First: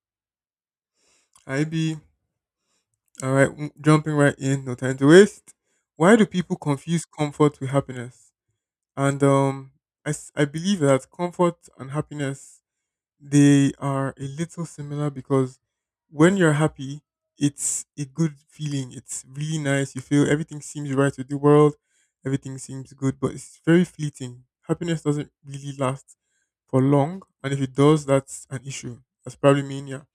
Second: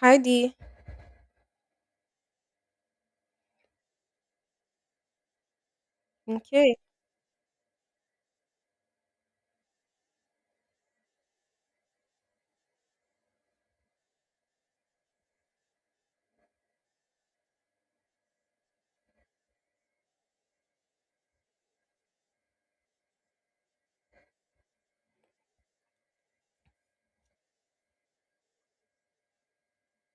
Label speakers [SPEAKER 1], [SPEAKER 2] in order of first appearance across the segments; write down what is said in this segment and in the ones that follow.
[SPEAKER 1] Heidi.
[SPEAKER 2] IB. All right, w- jumping right in, no time to waste. Why do people
[SPEAKER 1] Okay.
[SPEAKER 2] confuse comfort with happiness? And I believe that comfort and happiness, they are a little similar because when you're happy, it's a good feeling. It's really nice. You feel everything seems right with the world, everything seems good, but it's very fleeting. Happiness doesn't really last for long, and if it does, that's an issue. That's probably mania.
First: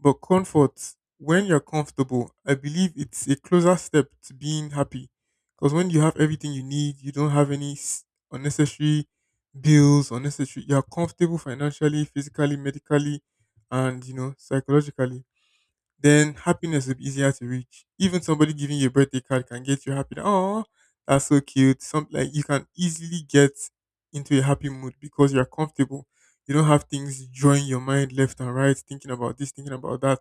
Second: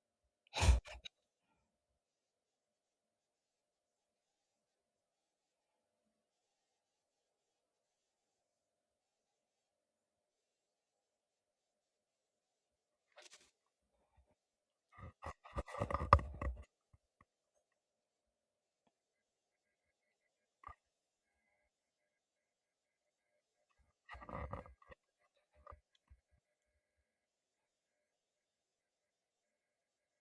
[SPEAKER 2] But comfort, when you're comfortable, I believe it's a closer step to being happy. Because when you have everything you need, you don't have any unnecessary bills, unnecessary. You're comfortable financially, physically, medically, and you know, psychologically, then happiness will be easier to reach. Even somebody giving you a birthday card can get you happy. Oh, that's so cute. Some like you can easily get into a happy mood because you're comfortable. You don't have things drawing your mind left and right, thinking about this, thinking about that.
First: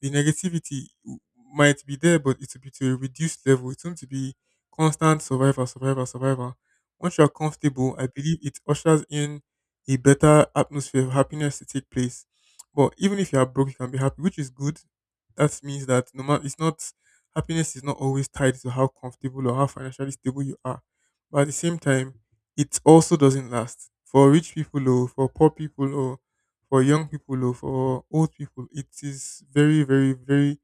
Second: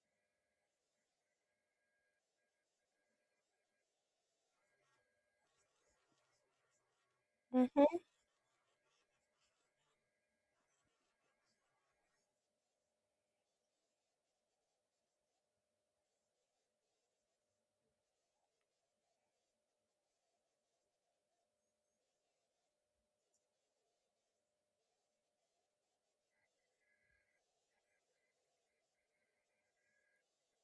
[SPEAKER 2] The negativity might be there, but it will be to a reduced level. It won't be constant survivor, survivor, survivor. Once you're comfortable,
[SPEAKER 1] Mhm.
[SPEAKER 2] I believe it ushers in a better atmosphere of happiness to take place. But even if you are broke, you can be happy, which is good. That means that no matter, it's not, happiness is not always tied to how comfortable or how financially stable you are. But at the same time, it also doesn't last. For rich people or for poor people or for young people or for old people, it is very, very, very,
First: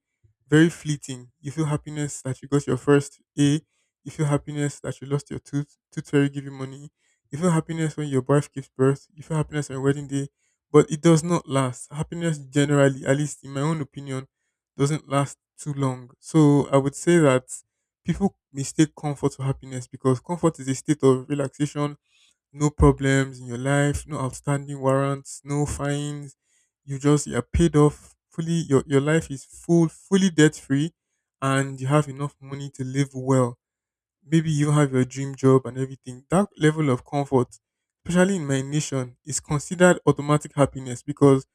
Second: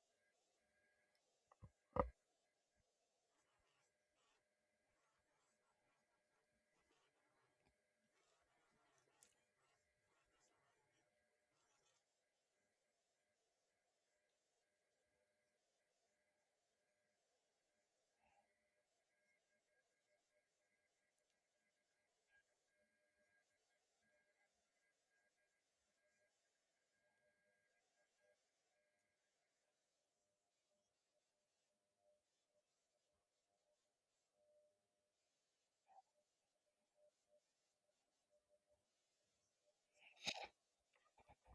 [SPEAKER 2] very fleeting. You feel happiness that you got your first A, you feel happiness that you lost your tooth, tooth fairy give you money, you feel happiness when your wife gives birth, you feel happiness on your wedding day, but it does not last. Happiness generally, at least in my own opinion, doesn't last too long. So I would say that people mistake comfort for happiness because comfort is a state of relaxation, no problems in your life, no outstanding warrants, no fines. You just, you're paid off fully. Your life is full, fully debt free, and you have enough money to live well. Maybe you have your dream job and everything. That level of comfort, especially in my nation, is considered automatic happiness because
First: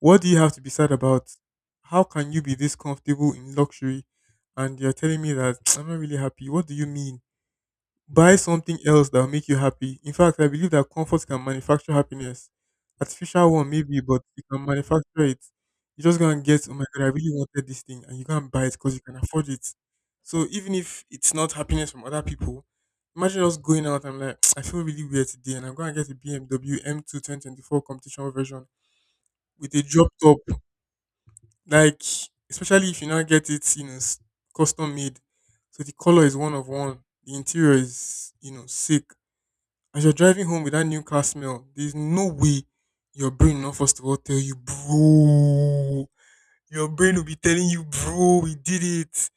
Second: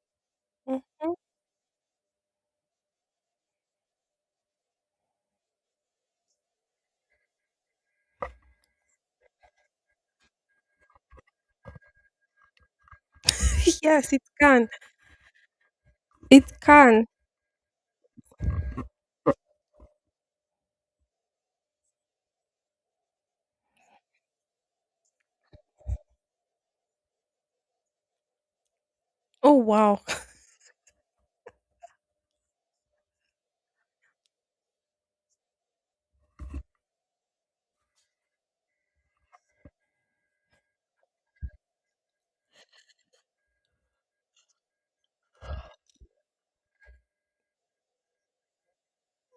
[SPEAKER 2] what do you have to be sad
[SPEAKER 1] Mhm.
[SPEAKER 2] about? How can you be this comfortable in luxury and you're telling me that I'm not really happy? What do you mean? Buy something else that will make you happy. In fact, I believe that comfort can manufacture happiness. Artificial one, maybe,
[SPEAKER 1] Yes,
[SPEAKER 2] but
[SPEAKER 1] it
[SPEAKER 2] you can
[SPEAKER 1] can.
[SPEAKER 2] manufacture it. You just go and
[SPEAKER 1] It
[SPEAKER 2] get, oh my God, I
[SPEAKER 1] can.
[SPEAKER 2] really wanted this thing, and you go and buy it because you can afford it. So even if it's not happiness from other people, imagine us going out and like, I feel really weird today, and I'm going to get a BMW M2 2024 competition version
[SPEAKER 1] Oh
[SPEAKER 2] with a
[SPEAKER 1] wow.
[SPEAKER 2] drop top. Like, especially if you now get it, you know, custom made. So the color is one of one. The interior is, you know, sick, as you're driving home with that new car smell, there's no way your brain will not first of all tell you, bro. Your brain will be telling you, bro, we did it.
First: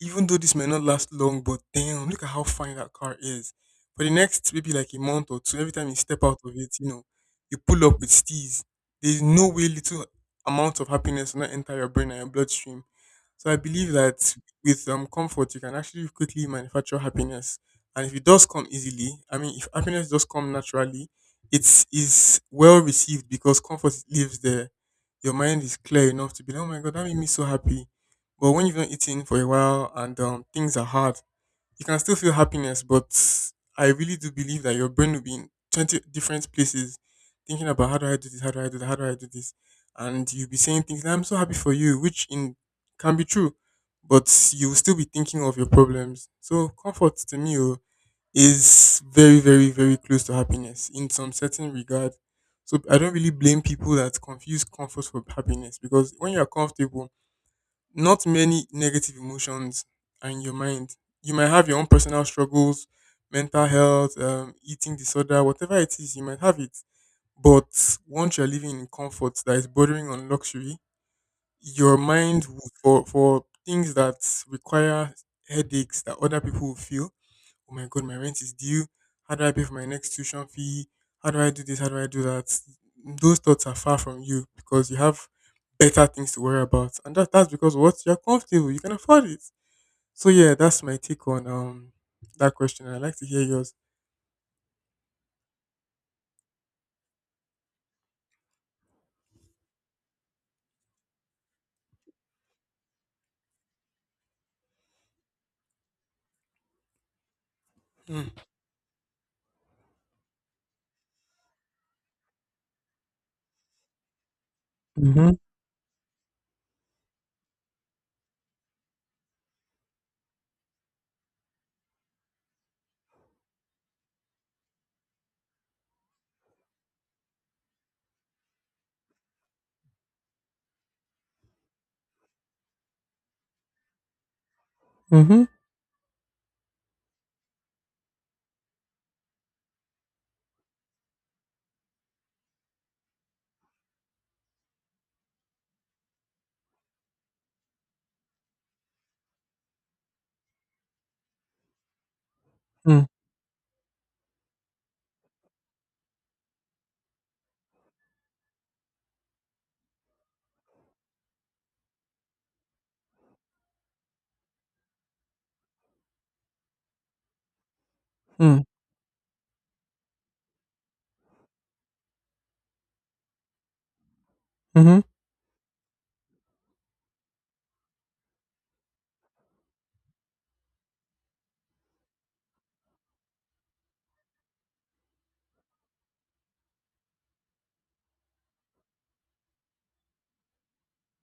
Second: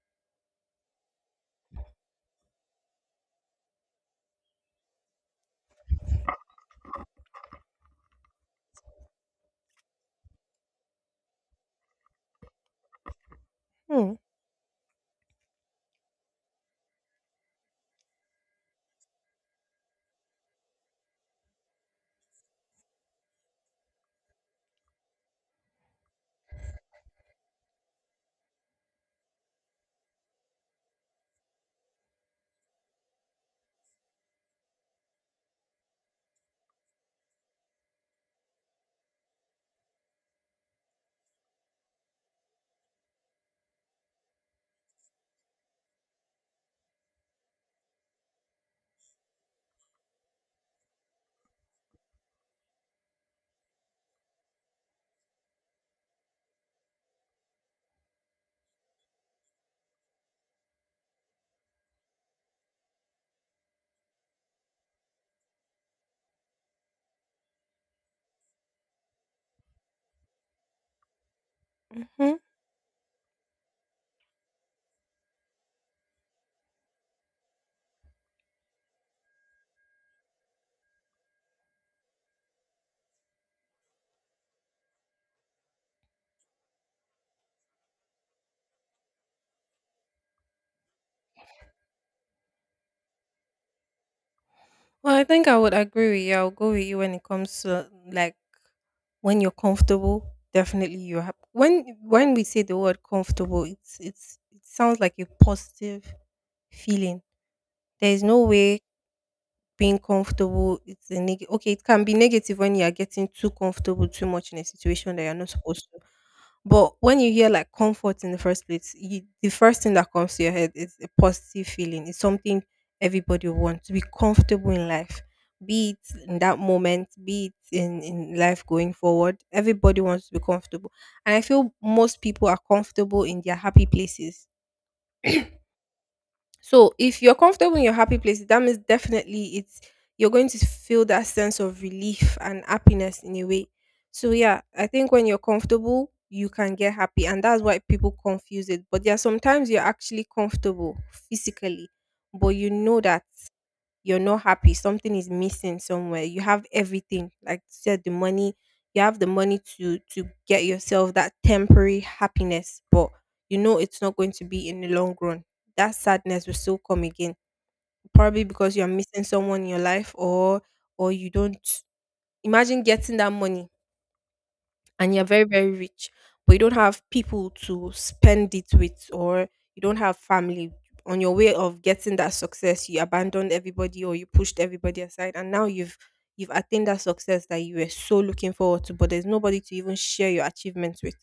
[SPEAKER 2] Even though this may not last long, but damn, look at how fine that car is. For the next maybe like a month or two, every time you step out of it, you know, you pull up with steez. There's no way little amount of happiness will not enter your brain and your bloodstream. So I believe
[SPEAKER 1] Hmm.
[SPEAKER 2] that with comfort, you can actually quickly manufacture happiness. And if it does come easily, I mean, if happiness does come naturally, it's, is well received because comfort lives there. Your mind is clear enough to be like, oh my god, that made me so happy. But when you've not eaten for a while and things are hard, you can still feel happiness. But I really do believe that your brain will be in 20 different places, thinking about how do I do this, how do I do that, how do I do this. And you'll be saying things that I'm so happy for you, which in can be true, but you'll still be thinking of your problems. So comfort to me, oh, is very, very, very close to happiness in some certain regard. So I don't really blame people that confuse comfort for happiness because when you're comfortable, not many negative emotions are in your mind. You might have your own personal struggles, mental health, eating disorder, whatever it is, you might have it. But once you're living in comfort that is bordering on luxury, your
[SPEAKER 1] Mhm.
[SPEAKER 2] mind will- for things that require headaches that other people will feel, oh my god, my rent is due. How do I pay for my next tuition fee? How do I do this? How do I do that? Those thoughts are far from you because you have better things to worry about. And that's because what? You're comfortable. You can afford it. So yeah, that's my take on that question. I'd like to hear yours.
[SPEAKER 1] Well, I think I would agree with you. I'll go with you when it comes to like when you're comfortable. Definitely, you're happy. When we say the word comfortable, it's it sounds like a positive feeling. There is
[SPEAKER 2] Mm.
[SPEAKER 1] no way being comfortable it's a okay, it can be negative when you're getting too comfortable too much in a situation that
[SPEAKER 2] Mm-hmm.
[SPEAKER 1] you're not supposed to. But when you hear like comfort in the first place, you, the first thing that comes to your head is a positive feeling. It's something everybody wants to be comfortable in life, be it in that moment, be it in life going forward. Everybody wants to be comfortable, and I feel most people are comfortable in their happy places.
[SPEAKER 2] Mm-hmm.
[SPEAKER 1] So if you're comfortable in your happy place, that means definitely it's you're going to feel that sense of relief and happiness in a way. So yeah, I think when you're comfortable, you can get happy, and that's why people confuse it. But there are sometimes you're actually comfortable physically, but you know that you're not happy, something is missing somewhere. You have everything, like you said, the money, you have the money to get yourself that temporary happiness, but you know it's not going to be in the long run. That sadness will still come again, probably
[SPEAKER 2] Mm-hmm.
[SPEAKER 1] because you're missing someone in your life, or you don't. Imagine getting that money
[SPEAKER 2] Mm-hmm.
[SPEAKER 1] and you're very very rich, but you don't have people to spend it with, or you don't have family. On your way of getting that success, you abandoned everybody, or you pushed everybody aside, and now you've attained that success that you were so looking forward to, but there's nobody to even share your achievements with.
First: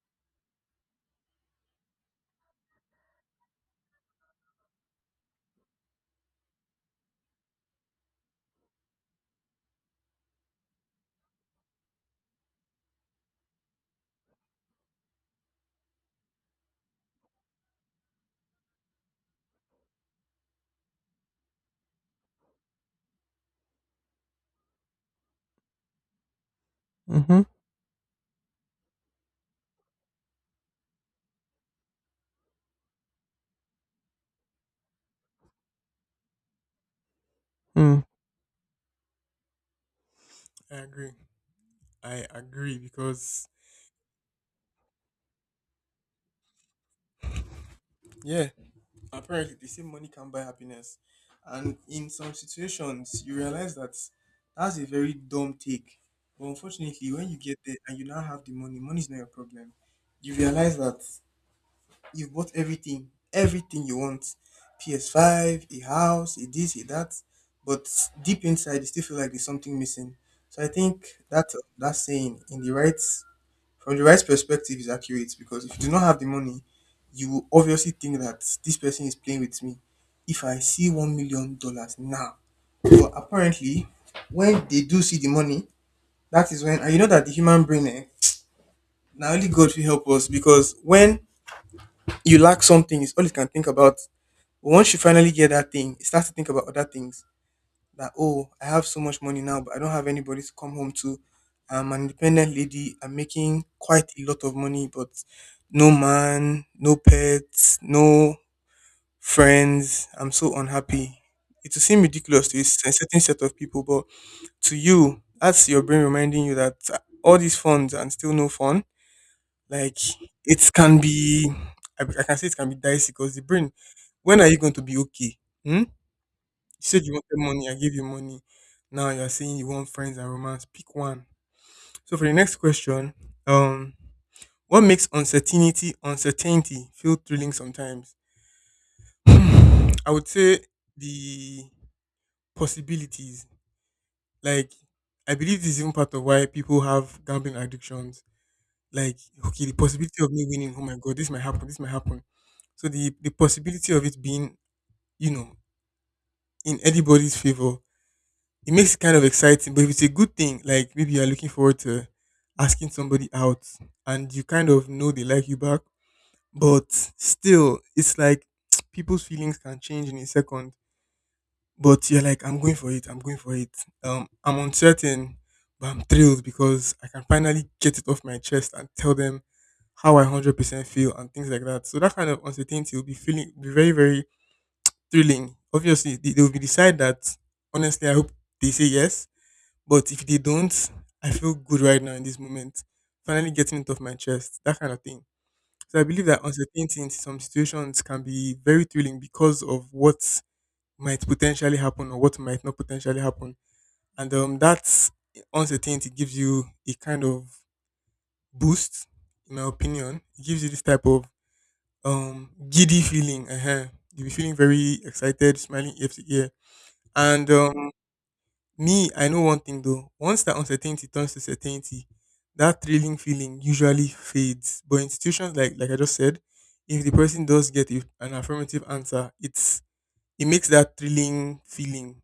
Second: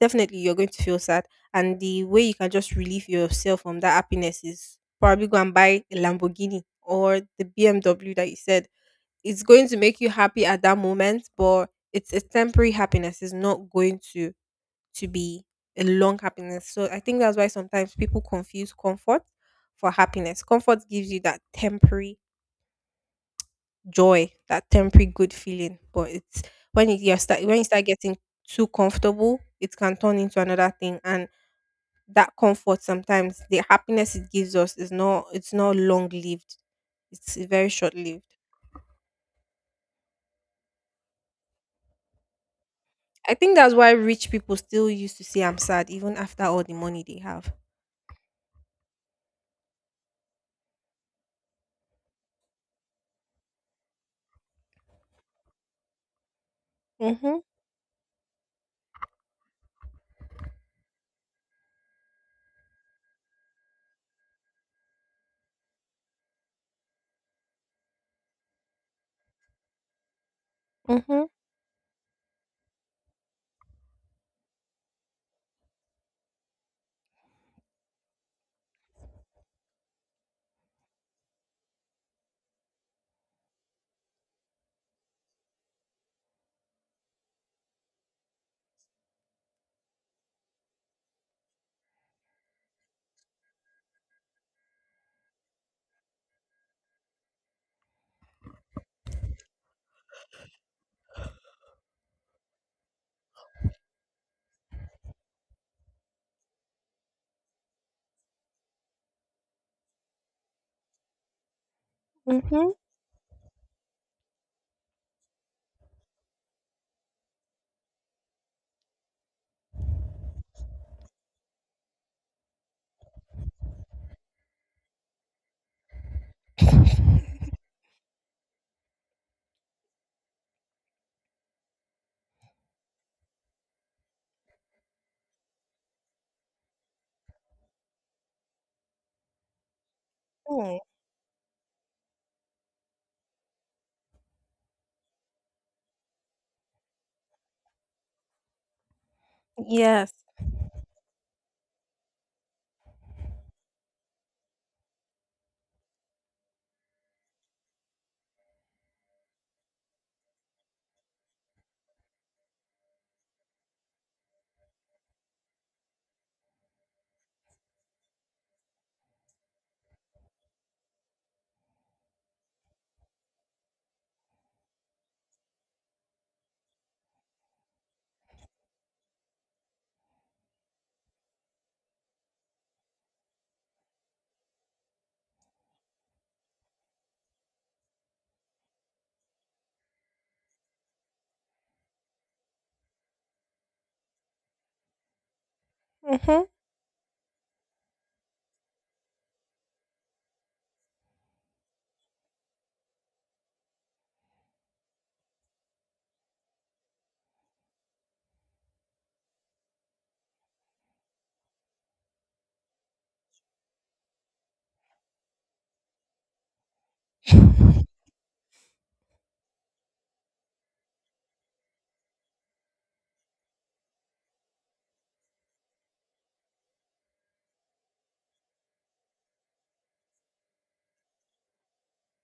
[SPEAKER 1] Definitely you're going to feel sad, and the way you can just relieve yourself from that happiness is probably go and buy a Lamborghini or the BMW that you said. It's going to make you happy at that moment, but it's a temporary happiness. It's not going to be a long happiness. So I think that's why sometimes people confuse comfort for happiness. Comfort gives you that temporary joy, that temporary good feeling, but it's when you you
[SPEAKER 2] Mm-hmm.
[SPEAKER 1] start when you start getting too comfortable, it can turn into another thing, and that comfort sometimes the happiness it gives us is not it's not long lived. It's very short
[SPEAKER 2] Mm.
[SPEAKER 1] lived.
[SPEAKER 2] I agree. I agree
[SPEAKER 1] I
[SPEAKER 2] because
[SPEAKER 1] think that's why rich people still used to say I'm sad even after all the money they have.
[SPEAKER 2] yeah, apparently they say money can buy happiness, and in some situations you realize that that's a very dumb take. But unfortunately, when you
[SPEAKER 1] Mhm.
[SPEAKER 2] get there and you now have the money, money is not your problem. You realize that you've bought everything, everything you want, PS5, a house, a this, a that, but deep inside you still feel like there's something missing. So I think
[SPEAKER 1] Mhm.
[SPEAKER 2] that that saying in the right, from the right perspective is accurate, because if you do not have the money, you will obviously think that this person is playing with me if I see $1 million now. But apparently, when they do see the money, that is when, and you know that the human brain, eh, now only God will help us, because when you lack something, it's all you can think about. But once you finally get that thing, you start to think about other things. That, oh, I have so much money now, but I don't have anybody to come home to. I'm an independent lady, I'm making quite a lot of money, but no man, no pets, no friends, I'm so unhappy. It will seem ridiculous to a
[SPEAKER 1] Mhm.
[SPEAKER 2] certain set of people, but to you, that's your brain reminding you that all these funds and still no fun. Like, it can be, I can say it can be dicey because the brain, when are you going to be okay? Hmm. Said you wanted money, I gave you money. Now you're saying you want friends and romance. Pick one. So for the next question, um, what makes uncertainty feel thrilling sometimes? Hmm, I would say
[SPEAKER 1] Mm,
[SPEAKER 2] the possibilities. Like, I believe this is even part of why people have gambling addictions. Like, okay, the
[SPEAKER 1] yes.
[SPEAKER 2] possibility of me winning, oh my god, this might happen, this might happen. So the possibility of it being, you know, in anybody's favor, it makes it kind of exciting. But if it's a good thing, like maybe you're looking forward to asking somebody out, and you kind of know they like you back, but still, it's like, people's feelings can change in a second. But you're like, I'm going for it. I'm going for it. I'm uncertain, but I'm thrilled because I can finally get it off my chest and tell them how I 100% feel and things like that. So that kind of uncertainty will be feeling, be very very thrilling. Obviously, they will be decide that honestly. I hope they say yes, but if they don't, I feel good right now in this moment. Finally getting it off my chest, that kind of thing. So I believe that
[SPEAKER 1] Mhm.
[SPEAKER 2] uncertainty in some situations can be very thrilling because of what might potentially happen or what might not potentially happen. And that uncertainty gives you a kind of boost, in my opinion. It gives you this type of giddy feeling. Uh-huh. You'll be feeling very excited, smiling ear to ear. And me, I know one thing though. Once that uncertainty turns to certainty, that thrilling feeling usually fades. But institutions, like I just said, if the person does get a- an affirmative answer, it's, it makes that thrilling feeling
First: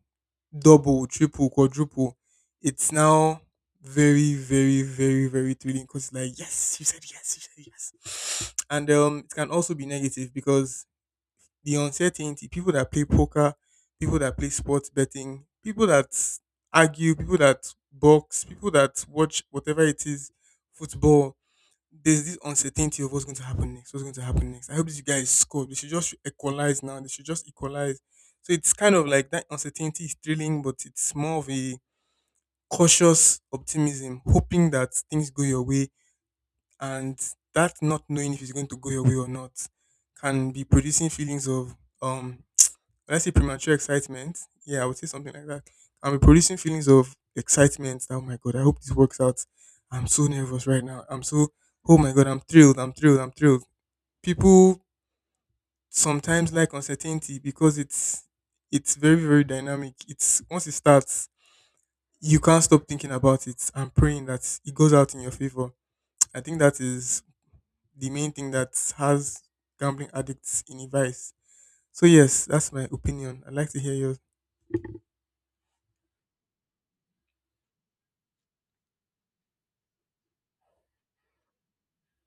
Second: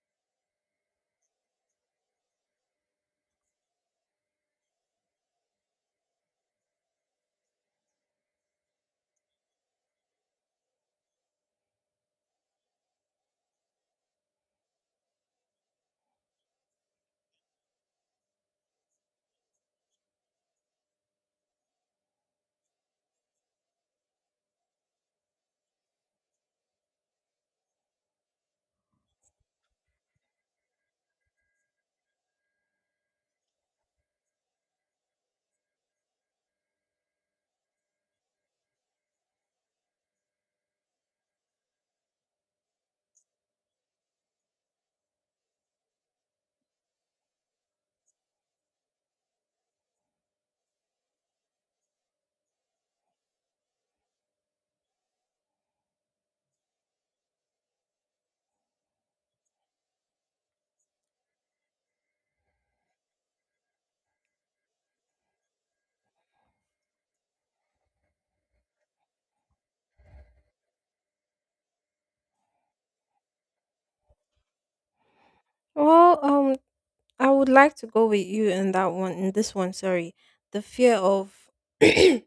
[SPEAKER 2] double, triple, quadruple. It's now very, very, very, very thrilling because like yes, you said yes, you said yes. And it can also be negative because the uncertainty, people that play poker, people that play sports betting, people that argue, people that box, people that watch whatever it is, football. There's this uncertainty of what's going to happen next. What's going to happen next? I hope these guys score. They should just equalize now. They should just equalize. So it's kind of like that uncertainty is thrilling, but it's more of a cautious optimism, hoping that things go your way, and that not knowing if it's going to go your way or not can be producing feelings of um when I say premature excitement, yeah, I would say something like that. I'm producing feelings of excitement. Oh my god, I hope this works out. I'm so nervous right now. I'm so oh my god, I'm thrilled, I'm thrilled, I'm thrilled. People sometimes like uncertainty because it's very, very dynamic. It's once it starts, you can't stop thinking about it and praying that it goes out in your favor. I think that is the main thing that has gambling addicts in a vice. So yes, that's my opinion. I'd like to hear yours.
[SPEAKER 1] Well, I would like to go with you in that one, in this one, sorry. The fear of the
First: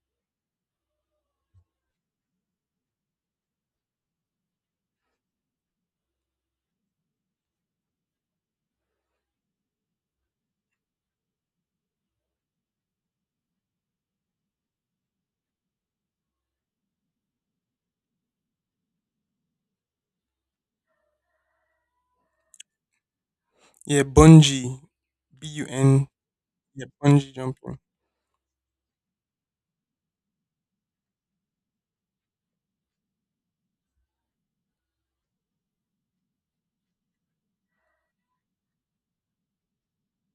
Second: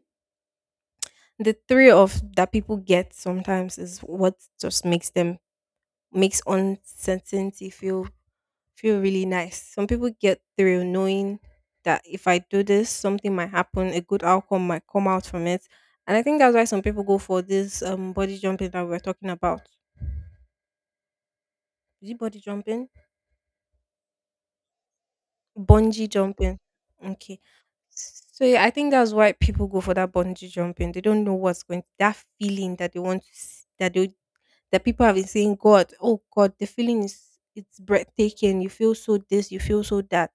[SPEAKER 1] three of that people get sometimes is what just makes them makes uncertainty feel feel really nice. Some people get through knowing that if I do this, something might happen, a good outcome might come out from it. And I think that's why some people go for this body jumping that we are talking about. Is it body jumping?
[SPEAKER 2] Yeah, bungee, BUN.
[SPEAKER 1] Bungee jumping.
[SPEAKER 2] Yeah, bungee
[SPEAKER 1] Okay.
[SPEAKER 2] jumping.
[SPEAKER 1] So yeah, I think that's why people go for that bungee jumping. They don't know what's going that feeling that they want to that they that people have been saying, God, oh God, the feeling is it's breathtaking. You feel so this, you feel so that.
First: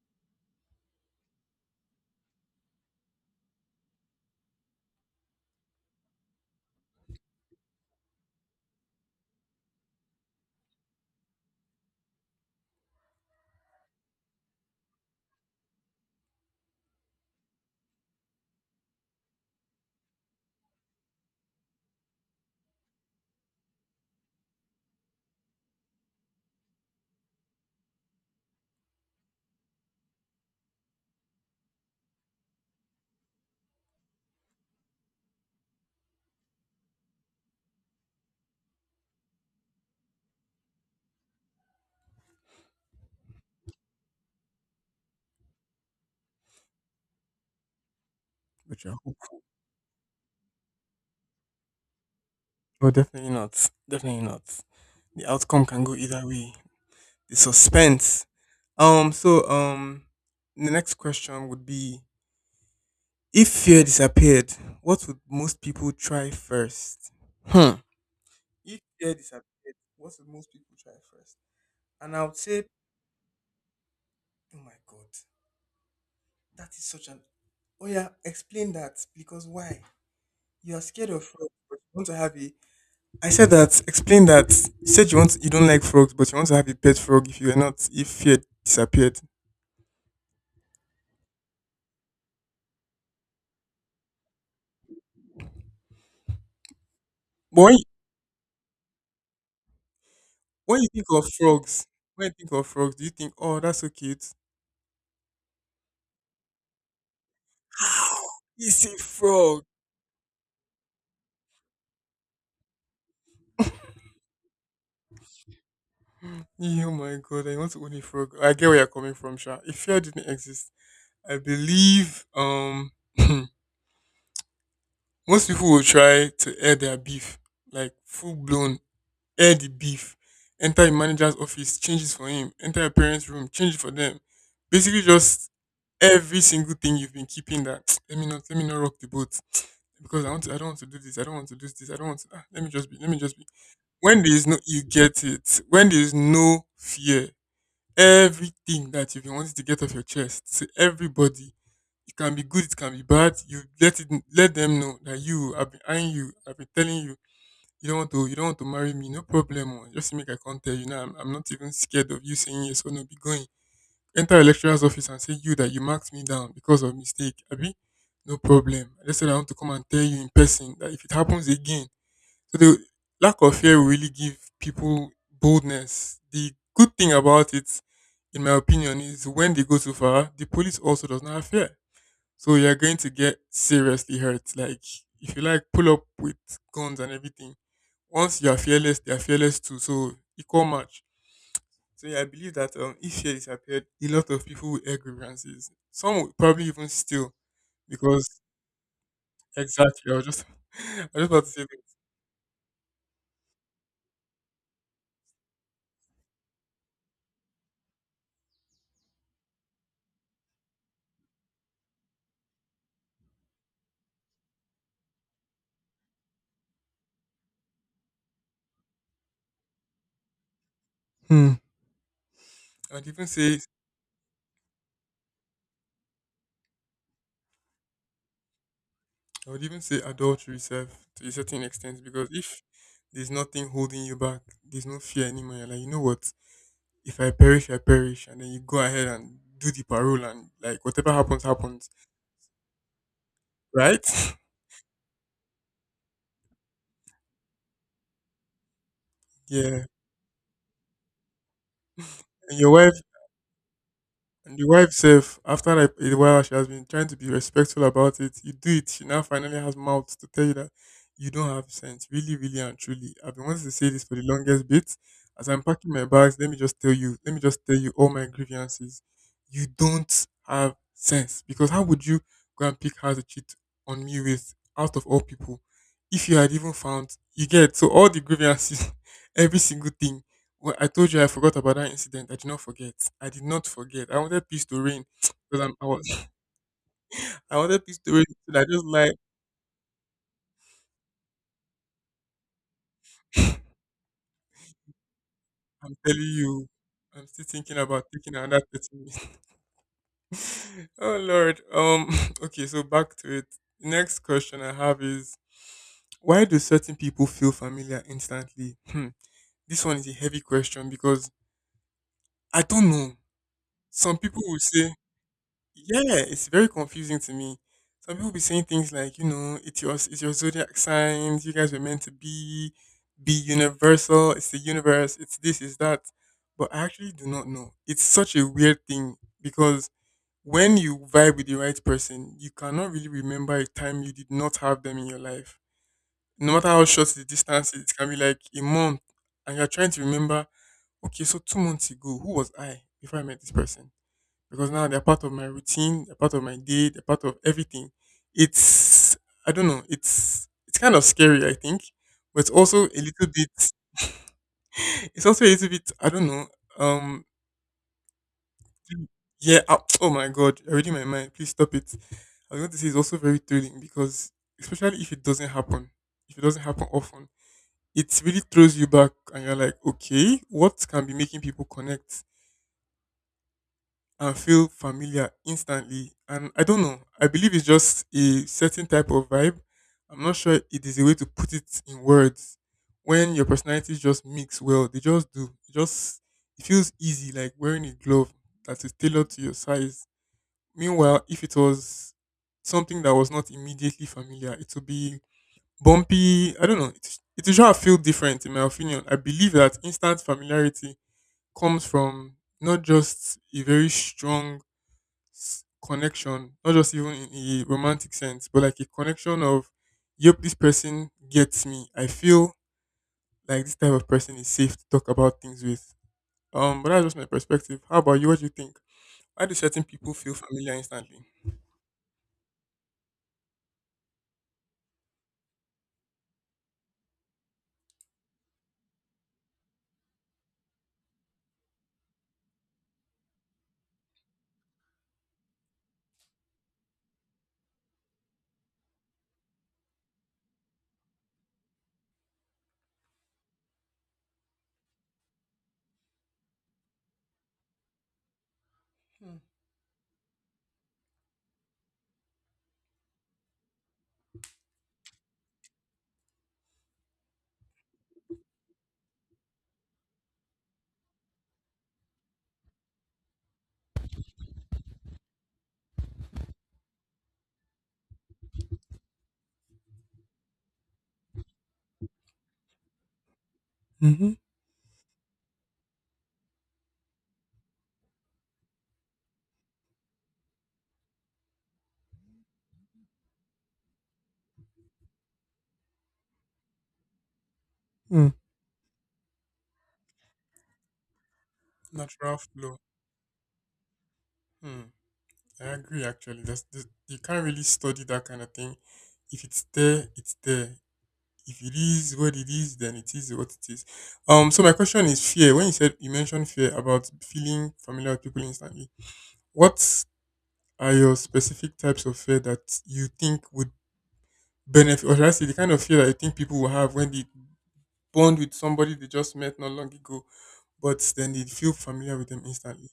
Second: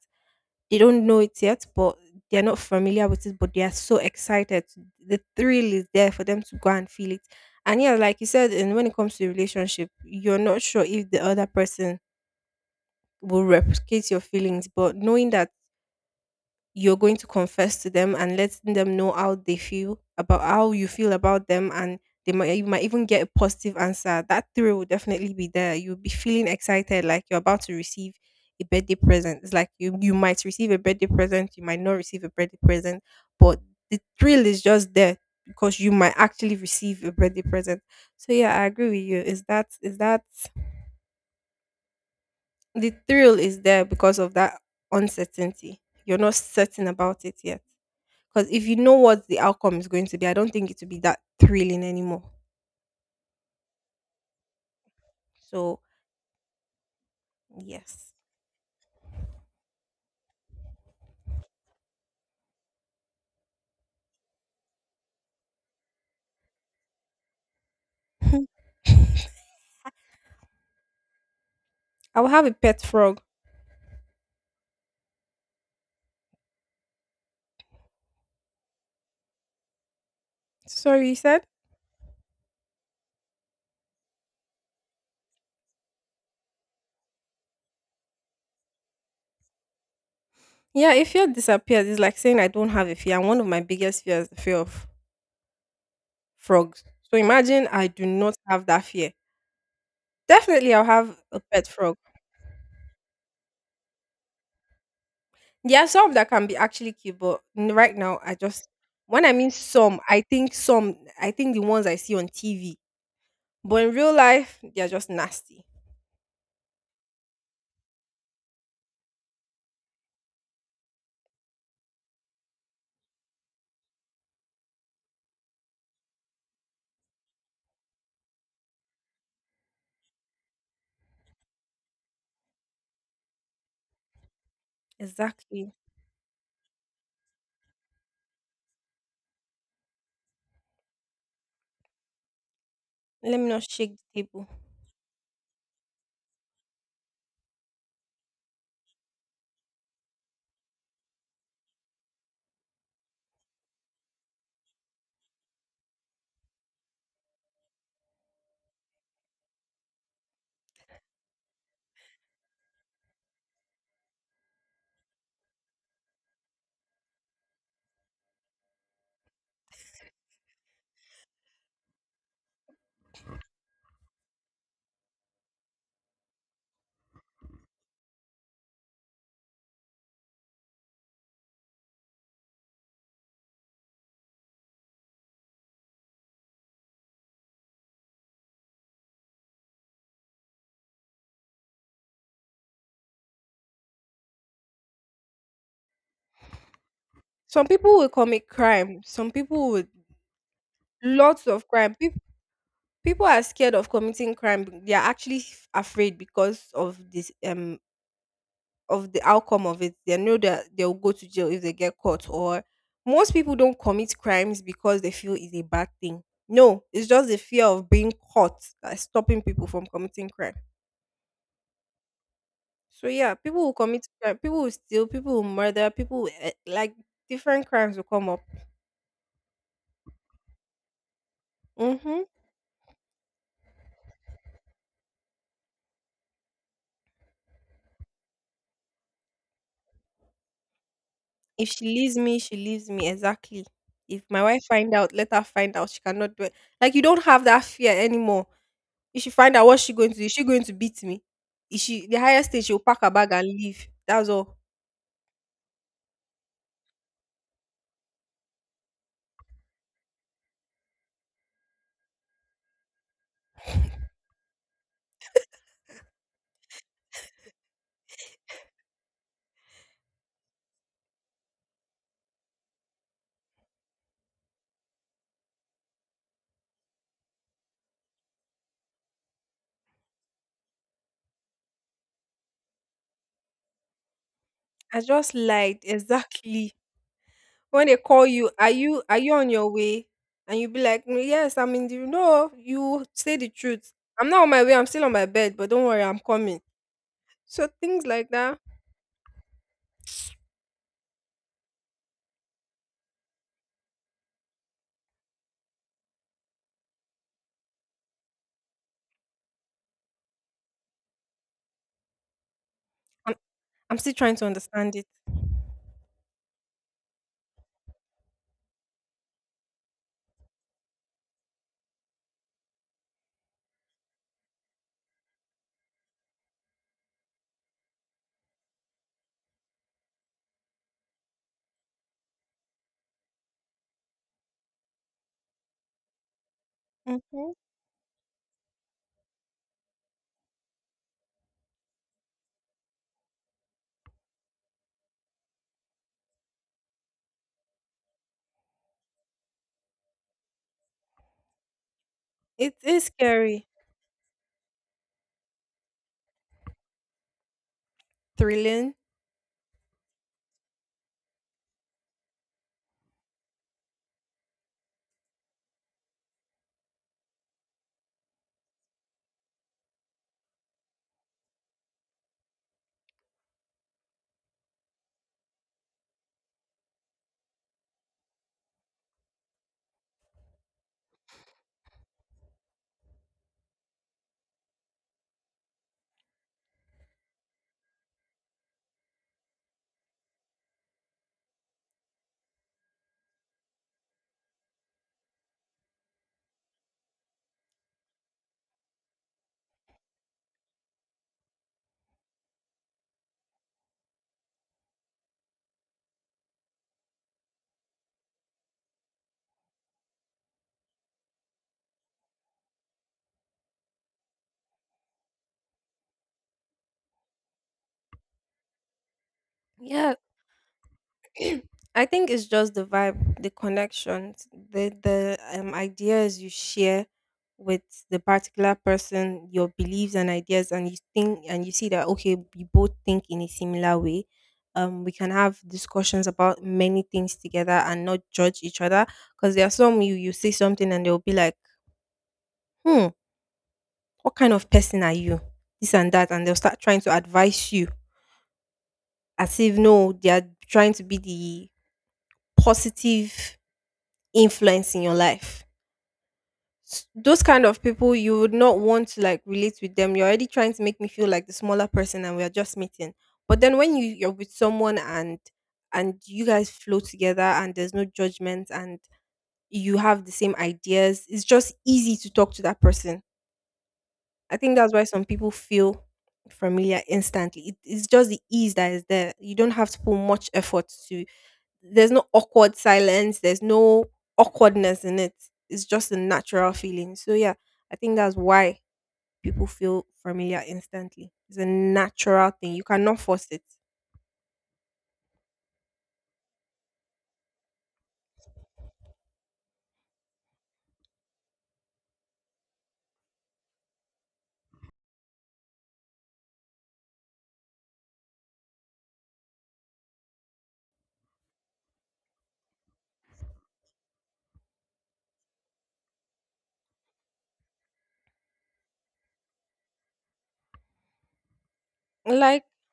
[SPEAKER 1] They don't know it yet, but they're not familiar with it, but they are so excited. The thrill is there for them to go and feel it. And yeah, like you said, and when it comes to relationship, you're not sure if the other person will replicate your feelings, but knowing that you're going to confess to them and letting them know how they feel about how you feel about them, and they might you might even get a positive answer, that thrill will definitely be there. You'll be feeling excited like you're about to receive a birthday present. It's like you might receive a birthday present, you might not receive a birthday present, but the thrill is just there, because you might actually receive a birthday present. So yeah, I agree with you, is that the thrill is there because of that uncertainty. You're not certain about it yet, because if you
[SPEAKER 2] Which I
[SPEAKER 1] know
[SPEAKER 2] hope.
[SPEAKER 1] what the outcome is going to be, I don't think it will be that thrilling anymore.
[SPEAKER 2] Oh, definitely not. Definitely not. The outcome
[SPEAKER 1] So,
[SPEAKER 2] can go either way. The
[SPEAKER 1] yes.
[SPEAKER 2] suspense. So the next question would be: if fear disappeared, what would most people try first? Hmm. If fear disappeared, what would most people try first? And
[SPEAKER 1] I
[SPEAKER 2] I
[SPEAKER 1] will
[SPEAKER 2] would
[SPEAKER 1] have a
[SPEAKER 2] say,
[SPEAKER 1] pet frog.
[SPEAKER 2] oh my god, that is such an. Oh yeah, explain that because why? You are
[SPEAKER 1] Sorry,
[SPEAKER 2] scared
[SPEAKER 1] you
[SPEAKER 2] of
[SPEAKER 1] said?
[SPEAKER 2] fraud, but you want to have a I said that. Explain that. You said you don't like frogs, but you want to have a pet frog. If you were not, if fear disappeared.
[SPEAKER 1] Yeah, if fear disappears, it's like saying I don't have a fear. And one of my biggest fears is the fear of frogs. So
[SPEAKER 2] But
[SPEAKER 1] imagine
[SPEAKER 2] when you,
[SPEAKER 1] I do not have that fear. Definitely,
[SPEAKER 2] when
[SPEAKER 1] I'll
[SPEAKER 2] you think
[SPEAKER 1] have
[SPEAKER 2] of
[SPEAKER 1] a pet
[SPEAKER 2] frogs,
[SPEAKER 1] frog.
[SPEAKER 2] when you think of frogs, do you think, oh, that's so cute?
[SPEAKER 1] There are some that can be actually cute, but right now, I just,
[SPEAKER 2] It's a
[SPEAKER 1] when I mean
[SPEAKER 2] frog.
[SPEAKER 1] some, I think the ones I see on TV. But in real life, they are just nasty.
[SPEAKER 2] Oh my god, I want to own a frog. I get where you're coming from, Sha. If fear didn't exist, I believe most people will try to air their beef, like full blown air the beef. Enter a manager's office, change it for him. Enter a parent's room, change it for them. Basically, just
[SPEAKER 1] Exactly.
[SPEAKER 2] every single thing you've been keeping that let me not rock the boat because I don't want to do this, I don't want to do this, I don't want to ah, let me just be, let me just
[SPEAKER 1] Let
[SPEAKER 2] be
[SPEAKER 1] me not shake the
[SPEAKER 2] when there is
[SPEAKER 1] table.
[SPEAKER 2] no you get it, when there is no fear, everything that you've been wanting to get off your chest to everybody, it can be good, it can be bad, you let it, let them know that you I've been eyeing you, I've been telling you, you don't want to marry me, no problem. Oh, just make I come tell you now, I'm not even scared of you saying yes or no, be going, enter a lecturer's office and say you that you marked me down because of mistake abi. No problem, I just said I want to come and tell you in person that if it happens again, so the lack of fear will really give people boldness. The good thing about it in my opinion is when they go too far, the police also does not have fear, so you're going to get seriously hurt, like if you like pull up with guns and everything. Once you are fearless, they are fearless too, so equal match. So yeah, I believe that if fear disappeared, a lot of people would air grievances. Some would probably even steal
[SPEAKER 1] Some people will
[SPEAKER 2] because
[SPEAKER 1] commit crime. Some people would
[SPEAKER 2] exactly. I was just I was just about
[SPEAKER 1] lots
[SPEAKER 2] to say
[SPEAKER 1] of
[SPEAKER 2] that.
[SPEAKER 1] crime. People are scared of committing crime. They are actually afraid because of this of the outcome of it. They know that they'll go to jail if they get caught. Or most people don't commit crimes because they feel it's a bad thing. No, it's just the fear of being caught that's stopping people from committing crime.
[SPEAKER 2] Hmm. I'd
[SPEAKER 1] So
[SPEAKER 2] even
[SPEAKER 1] yeah,
[SPEAKER 2] say
[SPEAKER 1] people will commit crime. People will steal. People will murder. People will, eh, like different crimes will come up.
[SPEAKER 2] I would even say adultery self to a certain extent,
[SPEAKER 1] Mm-hmm.
[SPEAKER 2] because if there's nothing holding you back, there's no fear anymore. You're like, you know what, if I perish, I perish, and then you go ahead and do the parole and like, whatever happens
[SPEAKER 1] If she
[SPEAKER 2] happens,
[SPEAKER 1] leaves me, she leaves me. Exactly.
[SPEAKER 2] right?
[SPEAKER 1] If my wife find out, let her find out. She cannot do it. Like you don't have that fear anymore. If she find out, what's
[SPEAKER 2] Yeah.
[SPEAKER 1] she going to do? Is she going to beat me? Is she the highest
[SPEAKER 2] And
[SPEAKER 1] thing?
[SPEAKER 2] your
[SPEAKER 1] She'll
[SPEAKER 2] wife
[SPEAKER 1] pack her bag and leave. That's
[SPEAKER 2] And
[SPEAKER 1] all.
[SPEAKER 2] the wife self, after like a while, she has been trying to be respectful about it. You do it. She now finally has mouth to tell you that you don't have sense, really, really, and truly. I've been wanting to say this for the longest bit. As I'm packing my bags, let me just tell you, let me just tell you all my grievances. You don't have sense, because how would you go and pick her to cheat on me with out of all people? If you had even found, you get so all the grievances, every single thing. Well, I told you I forgot about that incident. I did not forget. I did not forget. I wanted peace to
[SPEAKER 1] I
[SPEAKER 2] reign.
[SPEAKER 1] just
[SPEAKER 2] Because
[SPEAKER 1] lied. Exactly.
[SPEAKER 2] I wanted
[SPEAKER 1] When they
[SPEAKER 2] peace to reign.
[SPEAKER 1] call you,
[SPEAKER 2] So I
[SPEAKER 1] are
[SPEAKER 2] just
[SPEAKER 1] you
[SPEAKER 2] like
[SPEAKER 1] are you on your way? And you be like, "Mm, yes, I'm in the no. You say the truth. I'm not on my way. I'm still on my bed. But don't
[SPEAKER 2] I'm
[SPEAKER 1] worry, I'm
[SPEAKER 2] telling
[SPEAKER 1] coming.
[SPEAKER 2] you, I'm still
[SPEAKER 1] So
[SPEAKER 2] thinking about
[SPEAKER 1] things like
[SPEAKER 2] taking
[SPEAKER 1] that.
[SPEAKER 2] another 30 minutes. Oh Lord. Okay. So back to it. Next question I have is, why do certain people feel familiar instantly? Hmm. This one is a heavy question because I don't know.
[SPEAKER 1] I'm, I'm still
[SPEAKER 2] Some
[SPEAKER 1] trying
[SPEAKER 2] people
[SPEAKER 1] to
[SPEAKER 2] will say
[SPEAKER 1] understand it.
[SPEAKER 2] Yeah, it's very confusing to me. Some people be saying things like, it's your zodiac signs. You guys were meant to be universal. It's the universe. It's this. It's that. But I actually do not know. It's such a weird thing, because when you vibe with the right person, you cannot really remember a time you did not have them in your life. No matter how short the
[SPEAKER 1] Mhm.
[SPEAKER 2] distance is, it can be like a month, and you're trying to remember. Okay, so 2 months ago, who was I before I met this person? Because now they're part of my routine, they're part of my day, they're part of everything. It's I don't know, it's kind of scary, I think, but it's
[SPEAKER 1] It
[SPEAKER 2] also a
[SPEAKER 1] is
[SPEAKER 2] little bit
[SPEAKER 1] scary,
[SPEAKER 2] it's also a little bit I don't know. Um
[SPEAKER 1] thrilling.
[SPEAKER 2] yeah, oh my god, you're reading my mind. Please stop it. I was going to say it's also very thrilling because, especially if it doesn't happen, if it doesn't happen often, it really throws you back and you're like, okay, what can be making people connect and feel familiar instantly? And I don't know. I believe it's just a certain type of vibe. I'm not sure it is a way to put it in words. When your personalities just mix well, they just do. It feels easy, like wearing a glove that is tailored to your size. Meanwhile, if it was something that was not immediately familiar, it would be bumpy. I don't know. It will sure feel different, in my opinion. I believe that instant familiarity comes from not just a very strong connection, not just even in a romantic sense, but like a connection of, yep, this person gets me. I feel like this type of person is safe to talk about things with. But that's just my perspective. How about you? What do you think? Why do certain people
[SPEAKER 1] Yeah,
[SPEAKER 2] feel familiar instantly?
[SPEAKER 1] I think it's just the vibe, the connections, the ideas you share with the particular person, your beliefs and ideas, and you think and you see that okay, we both think in a similar way. We can have discussions about many things together and not judge each other. Because there are some you you say something and they'll be like, hmm, what kind of person are you? This and that, and they'll start trying to advise you as if no, they are trying to be the positive influence in your life. Those kind of people, you would not want to like relate with them. You're already trying to make me feel like the smaller person, and we're just meeting. But then when you you're with someone and you guys flow together, and there's no judgment, and you have the same ideas, it's just easy to talk to that person.
[SPEAKER 2] Mm-hmm.
[SPEAKER 1] I think that's why some people feel familiar instantly. It's just the ease that is there. You don't have to put much effort to there's no awkward silence, there's no awkwardness in it. It's just a natural feeling. So yeah, I think
[SPEAKER 2] Mm.
[SPEAKER 1] that's why people feel familiar instantly. It's a
[SPEAKER 2] Natural
[SPEAKER 1] natural thing.
[SPEAKER 2] flow.
[SPEAKER 1] You cannot force it.
[SPEAKER 2] Hmm. I agree. Actually, that's you can't really study that kind of thing. If it's there, it's there. If it is what it is, then it is what it is. So my question is fear. When you mentioned fear about feeling familiar with people instantly, what are your specific types of fear that you think would benefit, or should I say, the kind of fear that you think people will have when they bond with somebody they just met not long ago, but then they feel familiar with them
[SPEAKER 1] Like
[SPEAKER 2] instantly?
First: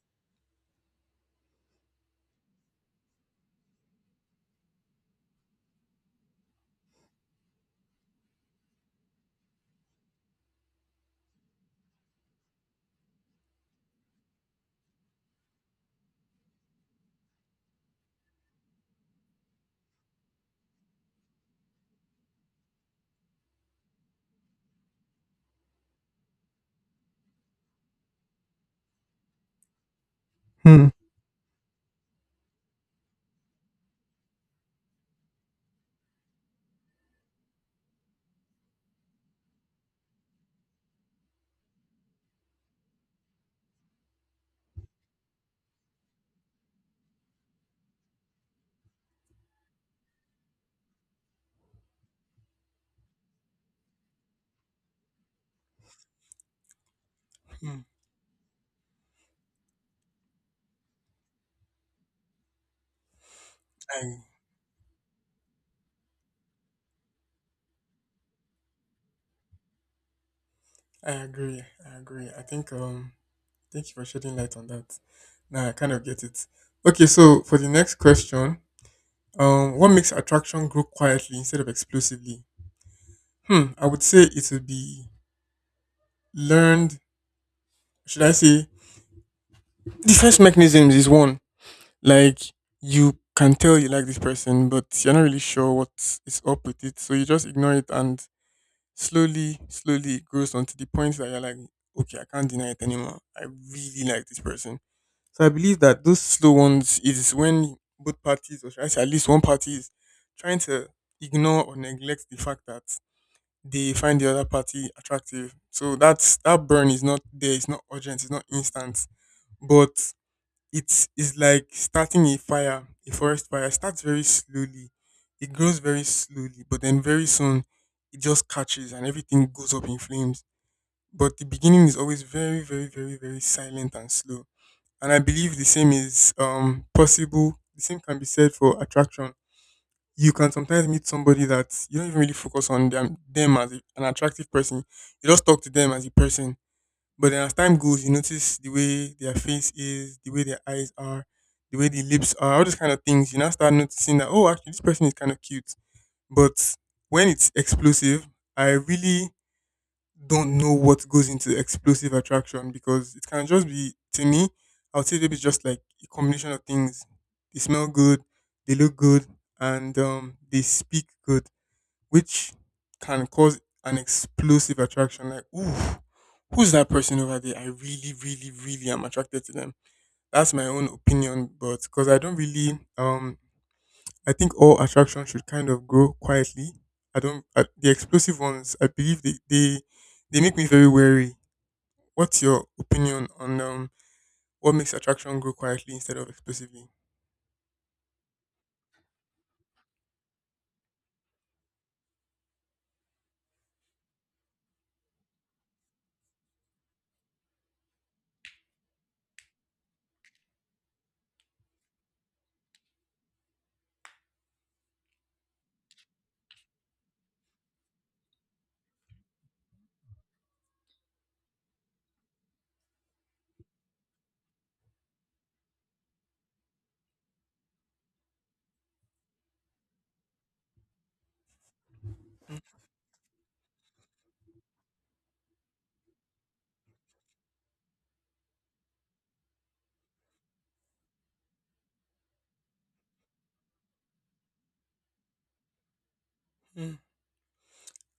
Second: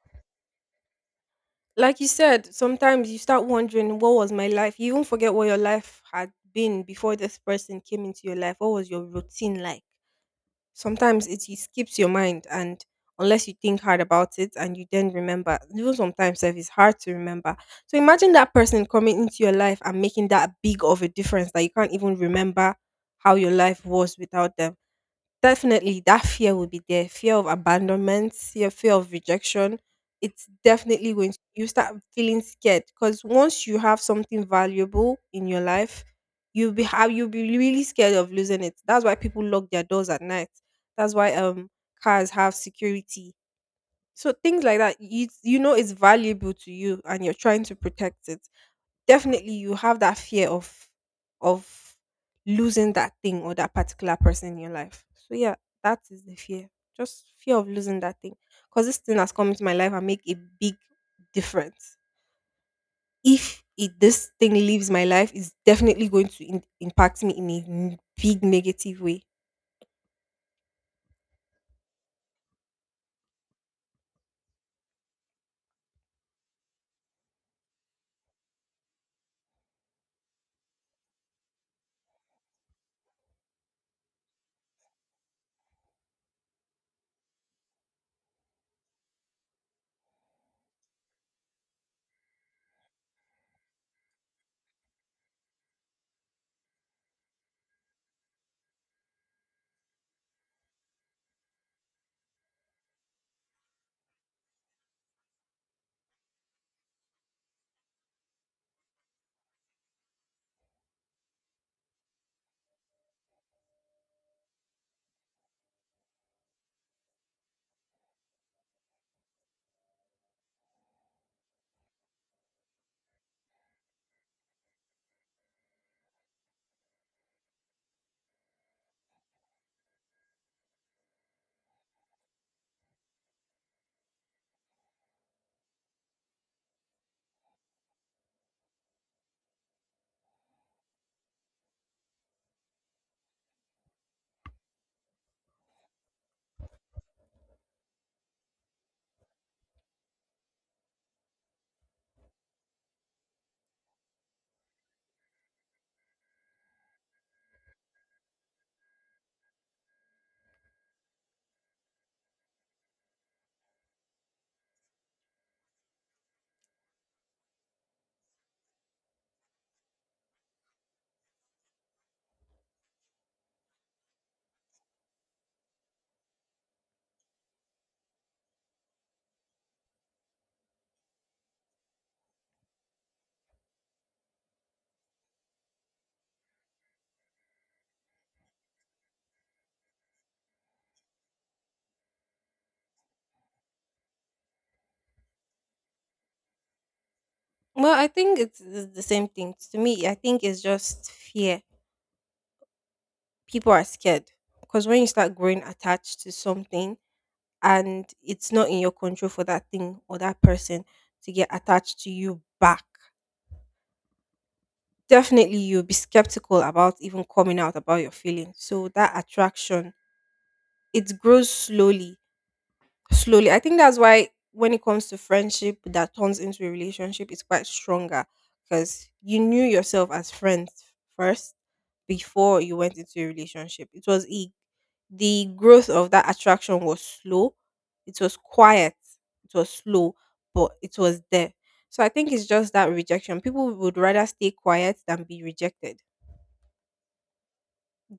[SPEAKER 1] like you said, sometimes you start wondering what was my life? You even forget what your life had been before this person came into your life. What was your routine like? Sometimes it escapes your mind, and unless you think hard about it and you then remember, even sometimes sef, it's hard to remember. So imagine that person coming into your life and making that big of a difference that you can't even remember how your life was without them. Definitely that fear will be there. Fear of abandonment, fear of rejection. It's
[SPEAKER 2] Hmm.
[SPEAKER 1] definitely going to, you start feeling scared because once you have something valuable in your life, you'll be have you'll be really scared of losing it. That's why people lock their doors at night. That's why cars have security. So things like that, you know it's valuable to you and you're trying to protect it. Definitely you have that fear of losing that thing or that particular person in your life. So yeah, that is the fear. Just fear of
[SPEAKER 2] Hmm.
[SPEAKER 1] losing that thing. Because this thing has come into my life and make a big difference. If it,
[SPEAKER 2] I
[SPEAKER 1] this thing leaves my life, it's definitely going to in, impact me in a big negative way.
[SPEAKER 2] I agree. I agree. I think thank you for shedding light on that. Now I kind of get it. Okay, so for the next question, what makes attraction grow quietly instead of explosively? Hmm, I would say it would be learned. Should I say defense mechanisms is one. Like you can tell you like this person, but you're not really sure what is up with it, so you just ignore it, and slowly, slowly it grows onto the point that you're like, okay, I can't deny it anymore. I really like this person. So I believe that those slow ones is when both parties, or should I say at least one party, is trying to ignore or neglect the fact that they find the other party attractive. So that burn is not there, it's not urgent, it's not instant. But it's like starting a fire, a forest fire. It starts very slowly. It grows very slowly, but then very soon it just catches and everything goes up in flames. But the beginning is always very, very, very, very silent and slow. And I believe the same is possible. The same can be said for attraction. You can sometimes meet somebody that you don't even really focus on them as an attractive person. You just talk to them as a person. But then as time goes, you notice the way their face is, the way their eyes are, the way the lips are, all these kind of things. You now start noticing that, oh, actually, this person is kind of cute. But when it's explosive, I really don't know what goes into explosive attraction because it can just be to me. I would say maybe just like a combination of things. They smell good, they look good, and they speak good, which can cause an explosive attraction. Like, ooh, who's that person over there? I really, really, really am attracted to them. That's my own opinion, but because I don't really I think all attraction should kind of grow quietly. I don't I, The explosive ones, I believe they make me very wary. What's your opinion on what makes attraction grow quietly instead of explosively?
[SPEAKER 1] Well, it's the same thing. To me, I think it's just fear. People are scared because when you start growing attached to something and it's not in your control for that thing or that person to get attached to you back, definitely you'll be skeptical about even coming out about your feelings. So that attraction, it grows slowly slowly. I think that's why when it comes to friendship that turns into a relationship, it's quite stronger because you knew yourself as friends first before you went into a relationship. The growth of that attraction was slow. It was quiet. It was slow, but it was there. So I think it's just that rejection. People would rather stay quiet than be rejected.
[SPEAKER 2] Hmm.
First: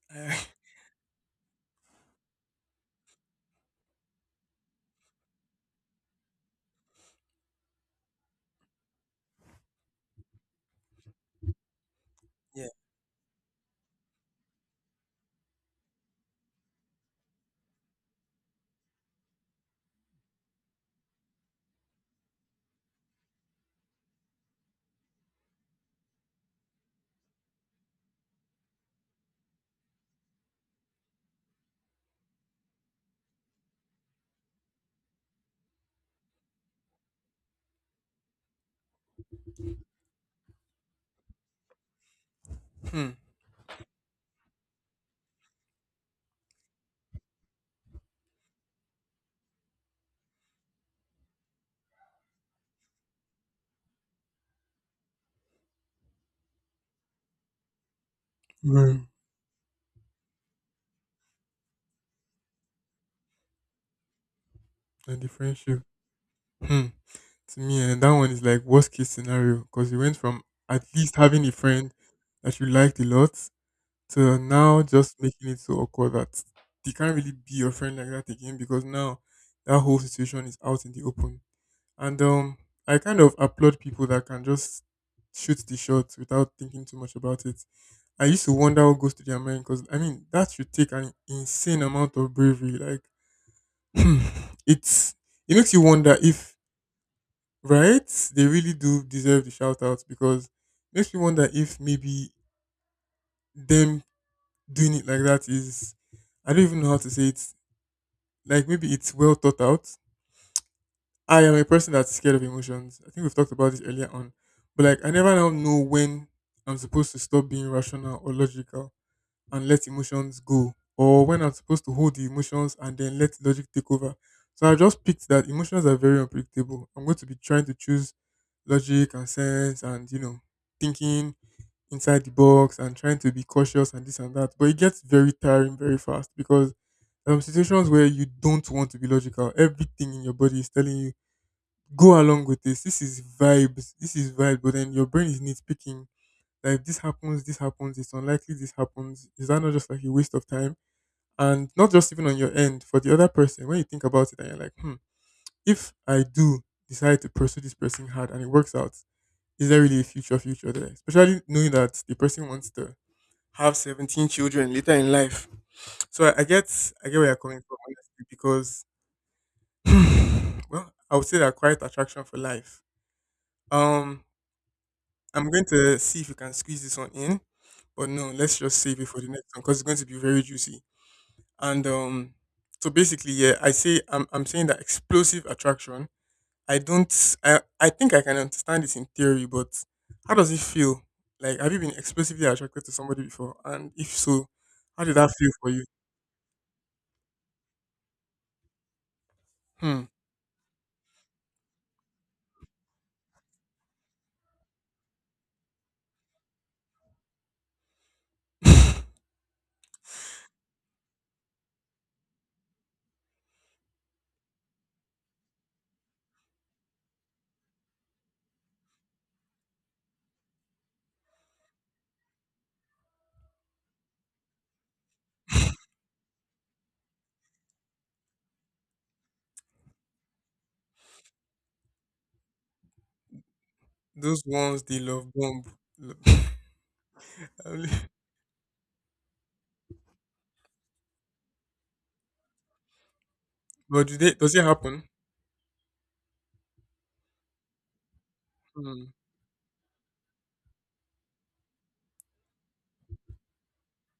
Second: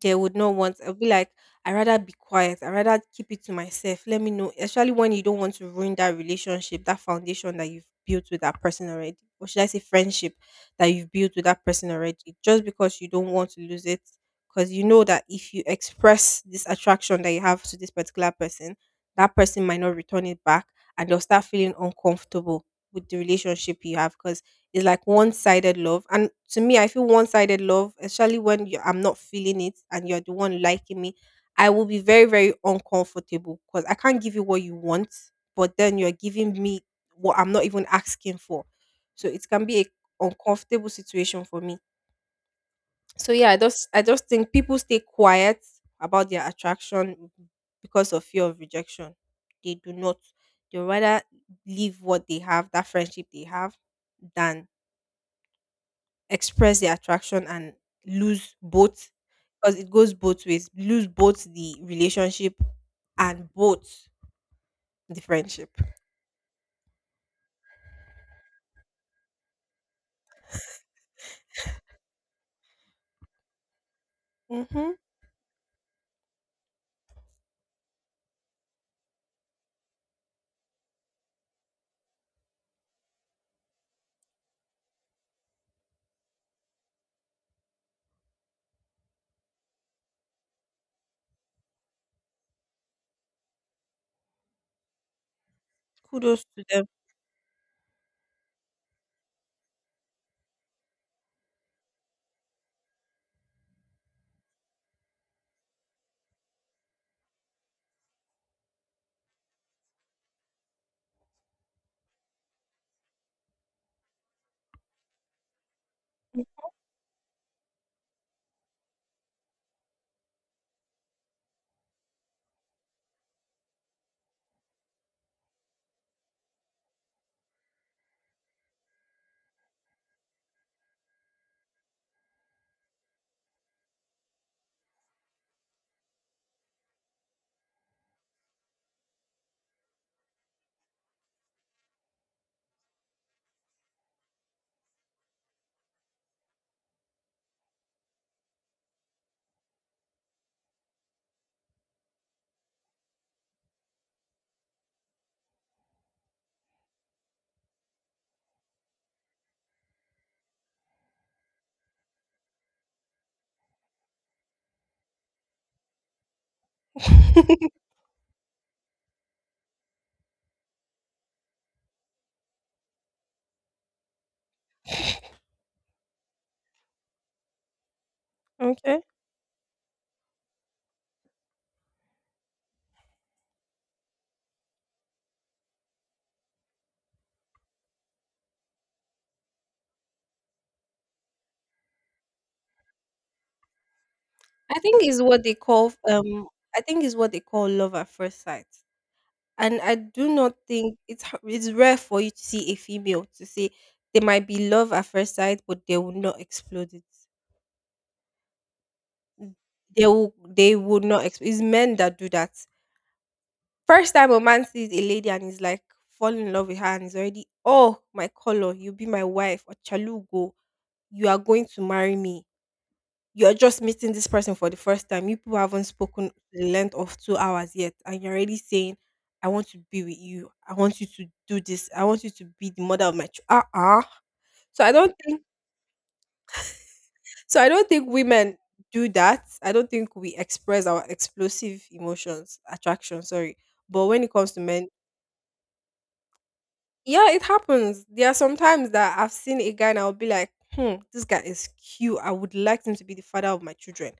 [SPEAKER 1] They would
[SPEAKER 2] I-
[SPEAKER 1] not want. I'll be like, I rather be quiet. I rather keep it to myself. Let me know, especially when you don't want to ruin that relationship, that foundation that you've built with that person already. Or should I say friendship that you've built with that person already? Just
[SPEAKER 2] yeah.
[SPEAKER 1] because you don't want to lose it. Because you know that if you express this attraction that you have to this particular person, that person might not return it back and they'll start feeling uncomfortable with the relationship you have. Because it's like one sided love. And to me, I feel one sided love, especially when you, I'm not feeling it and you're the one liking me, I will be very, very uncomfortable because I can't give you what you want, but then you're giving me what I'm not even asking for. So it can be a uncomfortable situation for me.
[SPEAKER 2] Hmm.
[SPEAKER 1] So yeah, I just think people stay quiet about their attraction because of fear of rejection. They do not. They rather leave what they have, that friendship they have, than express their attraction and lose
[SPEAKER 2] Man,
[SPEAKER 1] both because it goes both ways, lose both the relationship and both
[SPEAKER 2] and
[SPEAKER 1] the
[SPEAKER 2] the
[SPEAKER 1] friendship.
[SPEAKER 2] friendship. Hmm. To me, and that one is like worst case scenario because you went from at least having a friend that you liked a lot to now
[SPEAKER 1] Mm-hmm.
[SPEAKER 2] just making it so awkward that they can't really be your friend like that again because now that whole situation is out in the open. And I kind of applaud people that can just shoot the shots without thinking too much about it. I used to wonder what goes to their mind because I mean that should take an insane amount of bravery. Like, it's it makes you wonder
[SPEAKER 1] Kudos
[SPEAKER 2] if
[SPEAKER 1] to them.
[SPEAKER 2] right they really do deserve the shout out because it makes me wonder if maybe them doing it like that is, I don't even know how to say it. Like maybe it's well thought out. I am a person that's scared of emotions. I think we've talked about this earlier on. But like I never now know when I'm supposed to stop being rational or logical and let emotions go, or when I'm supposed to hold the emotions and then let logic take over. So I just picked that emotions are very unpredictable. I'm going to be trying to choose logic and sense and you know, thinking inside the box and trying to be cautious and this and that. But it gets very tiring very fast because situations where you don't want to be logical. Everything in your body is telling you go along with this. This is vibes. This is vibe. But then your brain is nitpicking. Like this happens, this happens. It's unlikely this happens. Is that not just like a waste of time? And not just even on your end, for the other person. When you think about it, and you're like, hmm, if I do decide to pursue this person hard and it works out, is there really a future future there? Especially knowing that the person wants to have 17 children later in life. So I get where you're coming from, honestly. Because well, I would say that quiet attraction for life. Um I'm going to see if we can squeeze this one in, but no, let's just save
[SPEAKER 1] Okay.
[SPEAKER 2] it for the next one because it's going to be very juicy. And So basically, yeah, I say I'm saying that explosive attraction, I don't. I think I can understand this in theory, but how does it feel? Like, have you been explosively attracted to somebody before? And if so,
[SPEAKER 1] i think
[SPEAKER 2] how did
[SPEAKER 1] is
[SPEAKER 2] that
[SPEAKER 1] what
[SPEAKER 2] feel
[SPEAKER 1] they
[SPEAKER 2] for you?
[SPEAKER 1] call um I think is what they call love at first sight, and I
[SPEAKER 2] Hmm.
[SPEAKER 1] do not think it's rare for you to see a female to say they might be love at first sight, but they will not explode it. They will not explode. It's men that do that. First time a man sees a lady and he's like falling in love with her and he's already, oh my color, you be my wife, or chalugo, you are going to marry me. You are just meeting this person for the first time. You people haven't spoken the length of 2 hours yet, and you're already saying, "I want to be with you. I want you to do this. I want you to be the mother of my child." Uh-uh.
[SPEAKER 2] Those ones
[SPEAKER 1] So I
[SPEAKER 2] they
[SPEAKER 1] don't
[SPEAKER 2] love
[SPEAKER 1] think.
[SPEAKER 2] bomb.
[SPEAKER 1] So I don't think women do that. I don't think we express our explosive emotions, attraction. Sorry,
[SPEAKER 2] but
[SPEAKER 1] but
[SPEAKER 2] do
[SPEAKER 1] when
[SPEAKER 2] they?
[SPEAKER 1] it comes
[SPEAKER 2] Does
[SPEAKER 1] to
[SPEAKER 2] it
[SPEAKER 1] men,
[SPEAKER 2] happen?
[SPEAKER 1] yeah, it happens. There are sometimes
[SPEAKER 2] Hmm.
[SPEAKER 1] that I've seen a guy and I'll be like, hmm, this guy is cute. I would like him to be the father of my children.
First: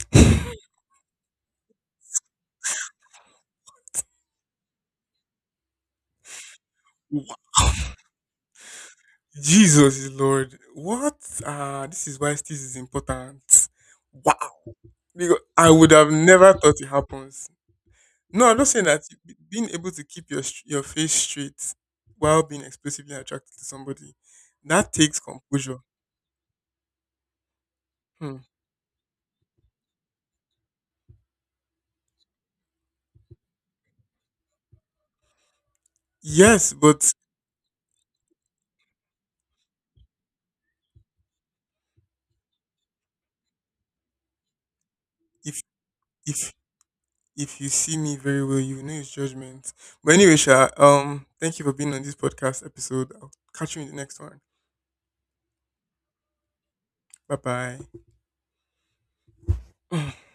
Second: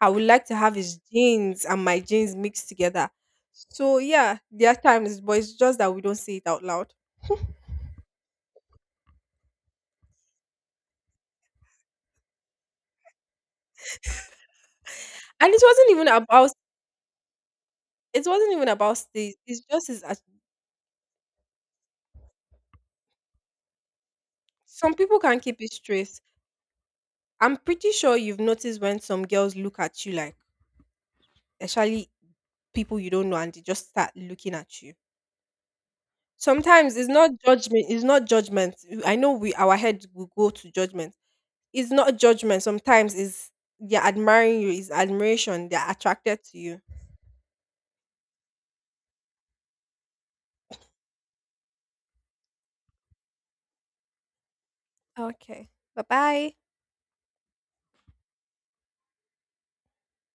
[SPEAKER 1] I would like to have his genes and my genes mixed together. So yeah, there are times, but it's just that we don't say it out loud.
[SPEAKER 2] Jesus is Lord. What? Ah, this is why this is important. Wow. Because
[SPEAKER 1] And
[SPEAKER 2] I would have never thought it happens.
[SPEAKER 1] it
[SPEAKER 2] No,
[SPEAKER 1] wasn't
[SPEAKER 2] I'm not
[SPEAKER 1] even
[SPEAKER 2] saying
[SPEAKER 1] about
[SPEAKER 2] that
[SPEAKER 1] this.
[SPEAKER 2] you-
[SPEAKER 1] It's
[SPEAKER 2] being
[SPEAKER 1] just
[SPEAKER 2] able
[SPEAKER 1] his
[SPEAKER 2] to keep
[SPEAKER 1] atti-
[SPEAKER 2] your str- your face straight while being explosively attracted to somebody, that
[SPEAKER 1] some people
[SPEAKER 2] takes
[SPEAKER 1] can't keep it
[SPEAKER 2] composure.
[SPEAKER 1] straight. I'm pretty sure
[SPEAKER 2] Hmm.
[SPEAKER 1] you've noticed when some girls look at you like, especially people you don't know, and they just start looking at you.
[SPEAKER 2] Yes,
[SPEAKER 1] Sometimes it's
[SPEAKER 2] but
[SPEAKER 1] not judgment. It's not judgment. I know we, our head will go to judgment. It's not judgment. Sometimes it's they're admiring you. It's
[SPEAKER 2] if
[SPEAKER 1] admiration. They're attracted
[SPEAKER 2] if
[SPEAKER 1] to you.
[SPEAKER 2] if you see me very well, you will know it's judgment. But anyway, Sha, thank you for being on this podcast episode. I'll catch you in the next one.
[SPEAKER 1] Okay. Bye bye.
[SPEAKER 2] Bye bye.